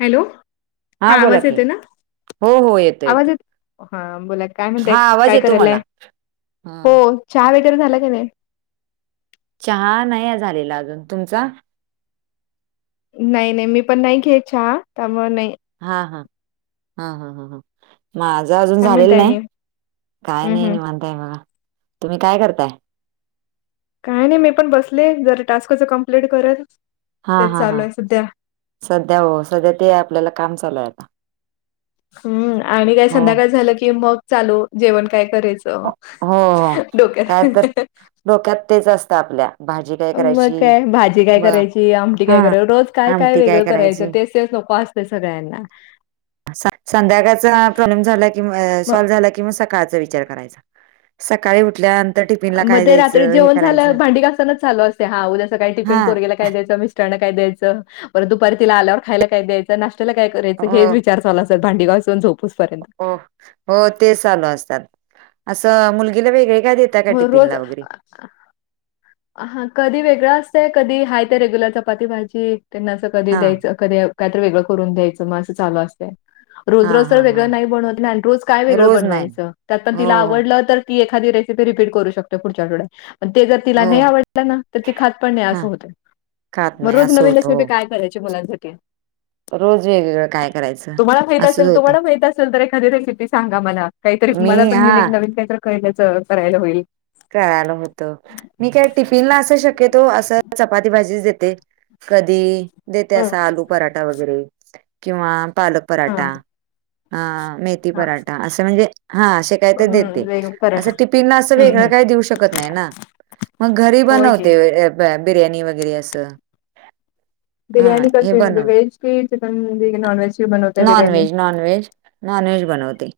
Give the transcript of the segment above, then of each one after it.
Hello, हा बोला आवाज की येते ना? हो हो येतो आवाज येतो येत हा बोला की, काय म्हणतय हा आवाज काय येतो मला करायलाय? हो ह चहा वगैरे झाला की नाही? चहा नाही झालेला अजून, तुमचा? नाही नाही मी पण नाही घेत चहा, त्यामुळ नाही. हा हा हा हा हा हा माझं अजुन काय झालेलं म्हणताय नाही, आणि काय हम्म नाही हम्म निवांत हाय बघा. तुम्ही काय करताय? काय नाही, मी पण बसले जरा टास्कच कम्प्लीट करत. हा तेच हा हा, चालू आहे सध्या सध्या हो सध्या ते आपल्याला काम चालूय आता. हम्म आणि काय हो संध्याकाळ झालं की मग, चालू जेवण काय करायच? हो हो ह काय डोक्यात. तर डोक्यात तेच असत आपल्या. भाजी काय मग करायची काय भाजी काय ब करायची. आमटी हा काय करायची. रोज काय काय आमटी वेगळं करायचं करायची तेच नको असतय सगळ्यांना. संध्याकाळचा प्रॉब्लेम झाला कि मग सॉल्व्ह झाला कि मग, स काळचा विचार करायचा. सकाळी उठल्या म ते रात्री जेवण झाल्यावर भांडी घासतानाच चालू असतय, हा उद्या सकाळी टिफिन हा. पोरग्याला काय द्यायचा. मिस्टरांना काय द्यायचं. परत दुपारी तिला आल्यावर खायला काय द्यायचं. नाष्ट्याला काय हो करायचं. हेच विचार चालू असत्यात. भांडी घासून झोपूस पर्यंत. हो हो, तेच चालू असतात. असं मुलगीला वेगळे काय दे होय रोज आ हा कधी वेगळ असतंय, कधी हाय ते रेग्युलर चपाती भाजी, त्यांना असं कधी हा द्यायचं. कधी, काहीतर वेगळं करून द्यायचं मग असं चालू असतय. रोज हा रोज हा तर वेगळं हा नाही बनवत. मी आणि रोज काय वेगळं रोज नाही बनवायचं, त्यात पण हो तिला हो आवडलं तर ती एखादी रेसिपी रिपीट करू शकतोय पुढच्या आठवड्यात, पण ते जर तिला हो नाही आवडल ना, तर ती खात पण नाही हा असं होतय. खात मग नाही रोज असं नवीन होतं रेसिपी हो. काय करायची, मुलांसाठी. रोज वेगवेगळं काय करायचं? तुम्हाला माहित असंच असेल होतं. तुम्हाला माहित असल तर एखादी रेसिपी सांगा मला. काहीतरी मी मला पण हा युनिक नवीन काहीतरी काळलच करायला होईल. करायला होत. मी काय टिफिनला असं शक्यतो असं, चपाती भाजीच देते. कधी, देते अस हम्म आलू पराठा वगैरे किंवा पालक पराठा, आ मेथी हा पराठा असे म्हणजे हा असे काय तर हम्म देते, वेग अस पराठा टिफीनला अस हम्म वेगळं हम्म. काय देऊ शकत नाही ना. मग घरी होय की. बनवते बिर्याणी वगैरे असं. हां, बिर्याणी हे कशी म्हणजे बनव व्हेज, की chicken non veg. Non veg, non veg, non veg बनवते.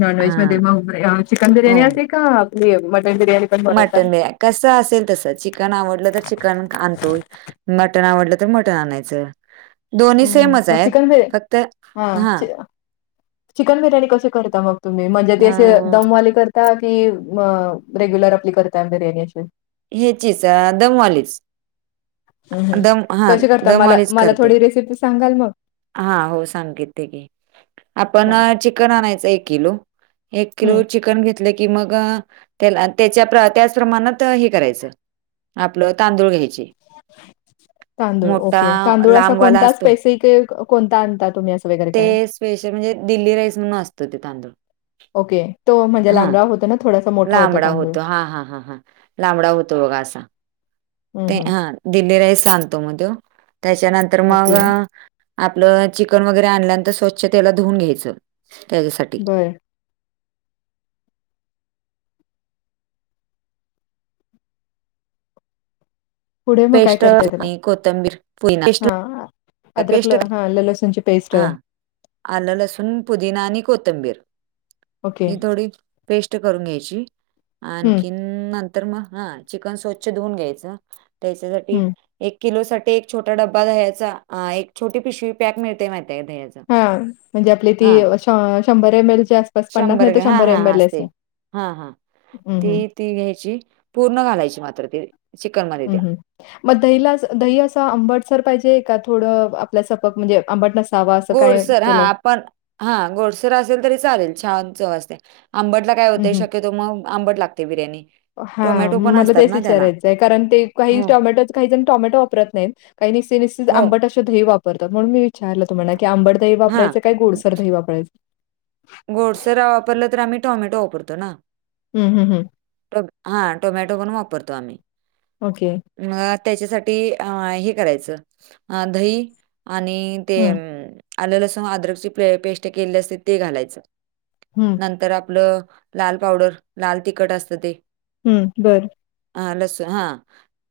नॉन व्हेज मध्ये हां, मग चिकन बिर्याणी असते का आपली मटन बिर्याणी. पण बनवता? मटन, बी कसं असेल तस, चिकन आवडलं तर चिकन आणतोय. मटण आवडलं तर मटण आणायचं. दोन्ही हम्म हम्म सेमच मग आहेत. चिकन बिर्या फक्त हा हां, चिक चिकन बिर्याणी कशी करता मग तुम्ही, म्हणजे ते असे अ, दमवाली कर ता की, रेग्युलर आपली करताय बिर्याणी अशी? येचीच दमवालीच. हम् हम दम हां, कशी करता? मला, मला थोडी रेसिपी सांगाल मग. हा हो. सांगित ते की आपण हां चिकन आणायचं एक किलो. एक हं किलो चिकन घे तल की मग, त्या त्याच्या त्याच प्रमाणात हे करायचं. आपलं तांदूळ घ्यायचे. तांदूळ मोठा ओके तांदूळ असा लांबवाला कोणता असतो. स्पेसिफिक कोणता आणता तुम्ही असं वगैरे ते काय. स्पेशल म्हणजे, दिल्ली राईस म्हणून असतोय तो तांदूळ. ओके तो म्हणजे हा लांबडा होतो ना थोडासा मोठा होता लांबडा तांदूळ. होतो हा हा हा हा. लांबडा होतो बघ असा. हं, ते हं. हा दिल्ली राईस आणतो म तो. त्याच्यानंतर- -तर मग ओके आपलं चिकन वगैरे आणल्यानंतर स्वच्छ तेला धुवून घ्यायचं. त्याच्यासाठी. बरं पुढे मग काय पेस्ट, करताय त्याला? आणि कोथंबीर, [unintelligible] हां. अद्रक ल पेस्ट. हां ल लसूणची पेस्ट हां. आल, लसूण, पुदीना आणि कोथांबिर. ओके. ही थोडी पेस्ट करून घ्यायची. हं, आणखीन - हम्. नंतर मग हा चिकन स्वच्छ धुऊन घ्यायचं. त्याच्यासाठी- हं. एक किलो साठी एक छोटा डब्बा दह्याचा. एक छोटी पिशवी पॅक मिळतय माहितीये काय दह्याच. हा. म्हणजे आपली ती शंभर एम एल ची अस - बस पन्नास नाही तर ग्रॅ हां, शंभर एम हां, एल अस. असते. हां, हां. हं. हं. ती ती घ्यायची. पूर्ण घालायची मात्र ती. चिकनमध्ये त्या. हम् हम. म दहीला दही असं आंबट सर पाहिजे का थोडं आपल्या सारखं म्हणजे आंबट नस- गोडसर. हा. आपण- हा गोडसर असेल तरी चालेल. छान चव असते. आंबटला काय हं, होतय शक्य- -तो मग आंबट लागते बिर्याणी. हा. टोमॅटो पण मला असतात तेच ना त्याला. विचारायचंय. कारण ते काही हो, टॉमॅटो काही जण टॉमॅटो वापरत नाहीत. काही [unintelligible] हो. आंबट- दही वापरतात. म्हणून म विचारल तुम्हाला की आंबर दही वापरायंच हां, का गोडसर दही वापरायचं? गोडसर वापरलं तर आम्ही टोमॅटो वापरतो ना? हम्. हम्. हम. हा. टोमॅटो पण वापरतो आम्ही. ओके. म त्याच्यासाठी अ हे करायचं. दही- आणि ते हं, अम आले लसूण अद्रकची प पेस्ट केलेली असते ते घालायचं. हम्म. नंतर आपलं लाल पावडर, लाल तिखट असतं ते. हम्म. बरं. हा. लसू -हा.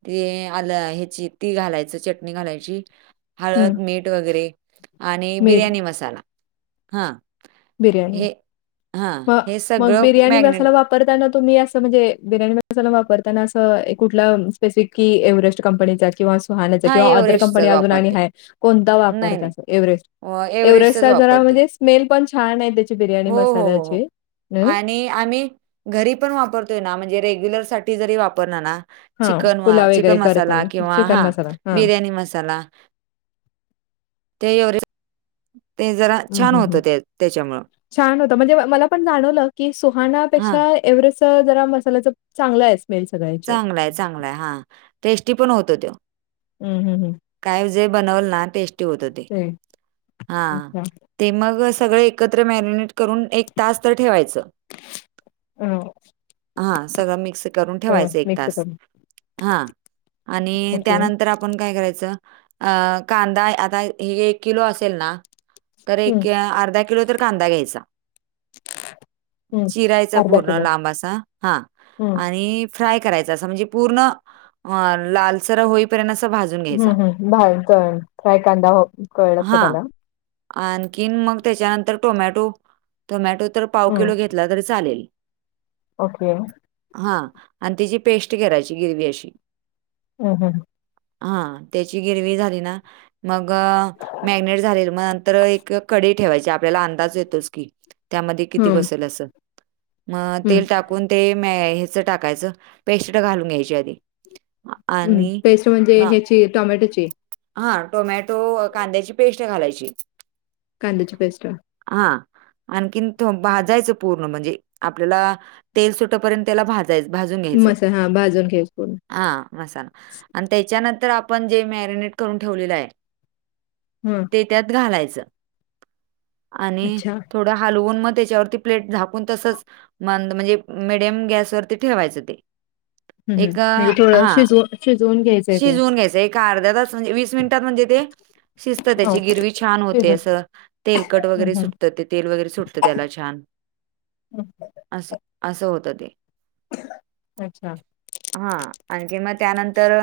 ते आलं ह्याची ती घालायची चटणी घालायची. हं. हळद, मीठ वगैरे आणि मीठ, बिर्याणी मसाला. हां. बिर्याणी. हे हां. हे मग सगळं बिर्याणी मॅग्नेट मसाला वापर- वापरताना तुम्ही असं म्हणजे बिर्याणी मसाला वापरताना अस ये कुठला स्पेसिफिक- कि एव्हरेस्ट कंपनीचा किंवा सुहानाचा हां, किंवा अदर कंपनी एव्हरेस्टचाच अजून आणि वापरते. आहे? कोण नाही, वापरता नाही अस? एव्हरेस्ट, अ, एव्हरेस्ट एव्हरेस्टचाच असा जरा वापरते. स्मेल पण - छान आहे त्याची बिर्याणी हो, हो, हो, हो मसाल्याची. अं? आणि आम्ही घरी पण वापरतोय ना म्हणजे रेग्युलर साठी जरी वापरला ना? चिकन हां. पुलाव चिकन वगैरे मसाला करताना किंवा चिकन हा मसाला हां. बिर्याणी मसाला. ते एवे ते जरा हं, छान हं, हं. होतं त्या त्याच्यामुळं. छान होत. म्हणजे मला पण जाणवलं की हां, सुहानापेक्षा एव्हरेस्ट जरा मसाल्याचं चांगलं आहे. स्मेल सगळ्याचे. चांगलाय चांगलाय हा टेस्टी पण होतो तो. हम्. हम्. हम. काय जे बनवल ना टेस्टी होत ते. हा. अच्छा. ते मग सगळे एकत्र मॅरिनेट करून एक तास तर ठेवायच. अ, हा. सगळं मिक्स करून अ, ठेवायचं एक मिक्स तास. करून हा आणि ओके. त्यानंतर आपण काय करायच. अ कांदा आता हे एक किलो असेल ना, तर हं. एक अर्धा किलो तर कांदा घ्यायचा. हम्म चिरायचा अर्धा पूर्ण किलो लांबा आसा. हा हम्म आणि फ्राय करायच अस म्हणजे पूर्ण लालसर होई पपर्यंत अस भाजुन हम् हम्म बा तर फ्राय कांदा हो. कळ हा लक्षात आला आणखीन मग त्याच्यानंतर टोमॅटो -टोमॅटो- तर पाव हम्म किलो घेतला तरी चालेल. ओके हा आणि तिची पेस्ट घेरायची ग्रेव्ही अशी. हम हं हा त्याची गिरवी झाली ना, मग मॅरीनेट झाले मग नंतर एक कडी ठेवायची आपल्याला अंदाज येतोच की, त्यामध्ये किती हम्म बसेल अस. मग हम्म तेल टाकून ते म ह्याच टाकायच पेस्ट घालून घ्यायची आधी. हम् आणि पेस्ट म्हणजे ह्याची टोमॅटोची. हा टोमॅटो कांद्याची पेस्ट घालायचीच. कांद्याची पेस्ट. हा आणखीन भाजायच पूर्ण म्हणजे आपल्याला तेल सुटपर्यंत त्याला भाज च भाजून घ्यायच. मसाला हा भाजून घ्यायच पूर्ण हा मसाला आणि त्याच्यानंतर आपण जे मॅरिनेट करून ठेवलेल आहे. हम्म ते त्यात घालायच आणि अच्छा थोड हलवून मग त्याच्यावरती प्लेट झाकून तसच मंद म्हणजे मिडियम गॅसवरती ठेवायच ते हम्म हम्म एक म्हणजे थोडं हा शिजव शिजवून घ्यायचंय ते शिजून घ्यायच एक अर्धा तास म्हजे वीस मिनट त म्हणजे ते शिजत हो त्याची गिरवी छान होते शिजून अस तेलकट वगैरे हम्म हम्म सुटत तिथ. तेल वगैरे सुटत त्याला छान हम्म अस -अस होत ते. अच्छा हा आणखी म त्यानंतर.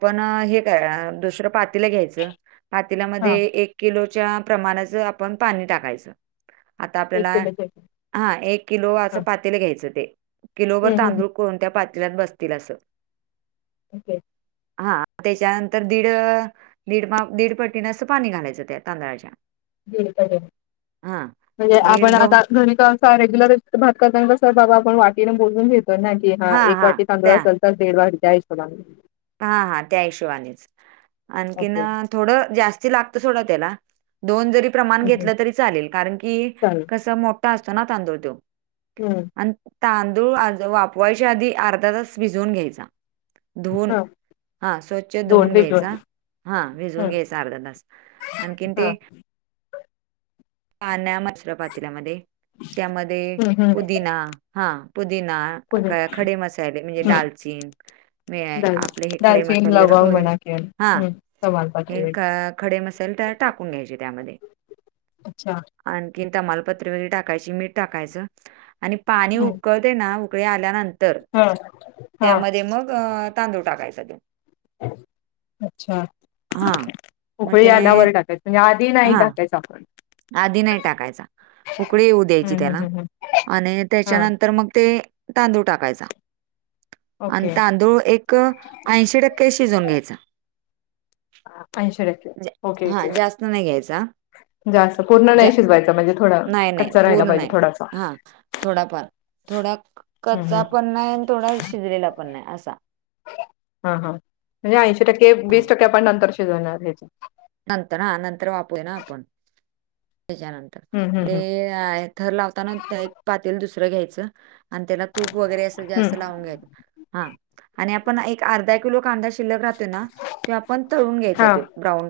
आपण हे काय दुसर पातीला घ्यायच पातीलामध्ये हा एक किलोच्या प्रमाणाच आपण पाणी टाकायच आता एक आपल्याला किलो चे हा एक किलो अस हा पातेल घ्यायच ते किलोवरर हम्म हम्म हम्म तांदूळ कोणत्या पातेलात बसतील अस. ओके. हा त्याच्यानंतर दीड दीड दीड पट्टीने अस पाणी घालायच ते तांदळाच्या दीड पटीने हा म्हणजे दीड आपण दोन आता. धनिका असा रेग्युलर भात करताना कस बाबा आपण वाटीने मोजून घेतोय नाही. कि हा एक वाटी तांदूळ असेल तर दीड वाट डाळ त्यायशोबाने.. हा हा त्या हिशोबानेच. आणखीन ओके थोड जास्ती लागत सोडा त्याला. दोन जरी प्रमाण हं, हं. घेतल तरी चाल कारण की चालेल कस मोठा असतो ना तांदूळ तो. हम्म आणि तांदूळ आज वापरायच्या आधी अर्धा तास भिजून घ्यायचा धुवून. हा हा स्वच्छ दोन धुवून वेगळ घ्यायचा हा भिजून हम्म घ्यायचा अर्धा तास आणखीन हा ते पाण्या मसर पातल्यामध्ये त्यामध्ये हम्म हम्म पुदिना हा पुदिना पुढे खडे मसाले म्हणजे हम्म ाडालचीन म दाल आपले हे खडे दालचीन मसाले जरा लवंग थोडे म्हणा किंवा हा हं. तमालपत्र हे वगैरे. ख खडे मसाल तर टाकून घ्यायचे त्यामध्ये अच्छा आणखीन तमालपत्र वगैरे टाकायची मीठ टाकायचं आणि पाणी हा उकळते ना ऊकळी आल्यानंतर हा त्यामध्ये मग तांदूळ टाकायचा अच्छा हा मग उकळी ते आल्याधावर टाकाय म्हणजे आधी नाही हा टाकायच आपण आधी नाही टाकायचा उकळी येऊ द्यायची हम्म त्याला हम्म हम्म आणि हा त्याच्यानंतर मग ते तांदूळ टाकायचा आणि ओके तांदूळ एक ऐंशी टक्के शिजवून घ्यायचा ऐंशी टक्के ओके ओके हा जास्त नाही घ्यायचा जास्त पूर्ण झा नाही शिजवायचा म्हणजे थोडा नाही नाही कच्चा राहिला पूर्ण पाहिजे नाही थोडासा हा थोडाफार थोडा हं हं कचा पण नाही आणि थोडा शिजलेला पण नाही असा हा हा म्हणजे ऐंशी टक्के वीस हां, टक्के पण नंतर शिजवणार ह्याच नंतर ह नंतर वापूया ना आपण त्याच्यानंतर हं हं ते हं हा थर लावताना एक पात दुसरं घ्यायचं आणि त्याला तूप वगैरे अस हं जास्त घ्यायच हा आणि आपन एक अर्धा कीलो कांदा शिल्लकराहतोय ना आपण तळुन घ्यायचा हा ब्राउन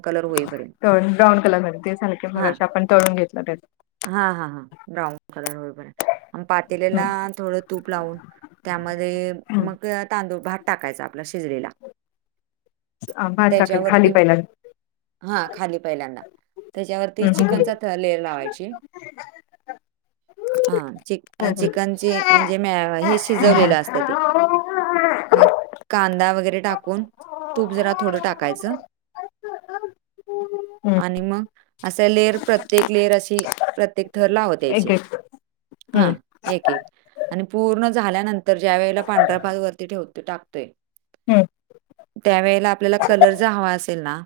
तळून ब्राऊन कलर म ते झालं मगा आपण तळून घेतलं त्यात हा हा हा ब्राऊन कलर बरोबर आहे पातेलेला हं थोडं तूप लावून त्यामध्ये हं मग तांदूळ भात टाकायचा आपला शिजलेला भात टाकायचा खाली पहिला हा खाली पहिल्यांदा त्याच्यावरती हं चिकनचा ि थर लावाय [inaudible] [unintelligible] हा चिक हं हं चिकनचे म्हणजे म हे शिजवलेलं असतं ते मग कांदा वगैरे टाक कुन तूप जरा थोडं टाकायचं हं आणि मग असा लेअर प्रत्येक लेअर अशी प्रत्येक थर लावत यायचे एक एक हं हा एक एक आणि पूर्ण झाल्यानंतर ज्या वेळेला पांढऱ्या भाग वरती ठेवते टाकतोय हं त्यावेेळेला आपल्याला कलरचा हवा असेल ना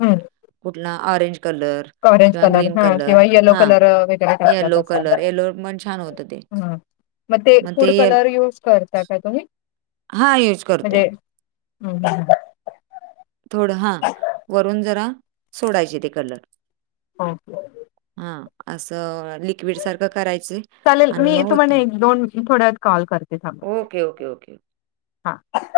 बर कुठला ऑरेंज कलर ऑरेंज किंवा कलर ग्रीन हा किंवा येलो हां, कलर वेगळा टाकला तर येलो कलर. येलोवर पण छान होतं ते. चालेल हे मग ते फुड कलर युज करता का तुम्ही हा यूज करतोय बरं बर थोड हा वरून जरा सोडायचे ते कलर ओके, हा असं नी एक सारख करायच चालेल आणि मी मग होत तुम्हाला एक दोन थोड्या वेळात कॉल ओके, ओके, ओकेओक हा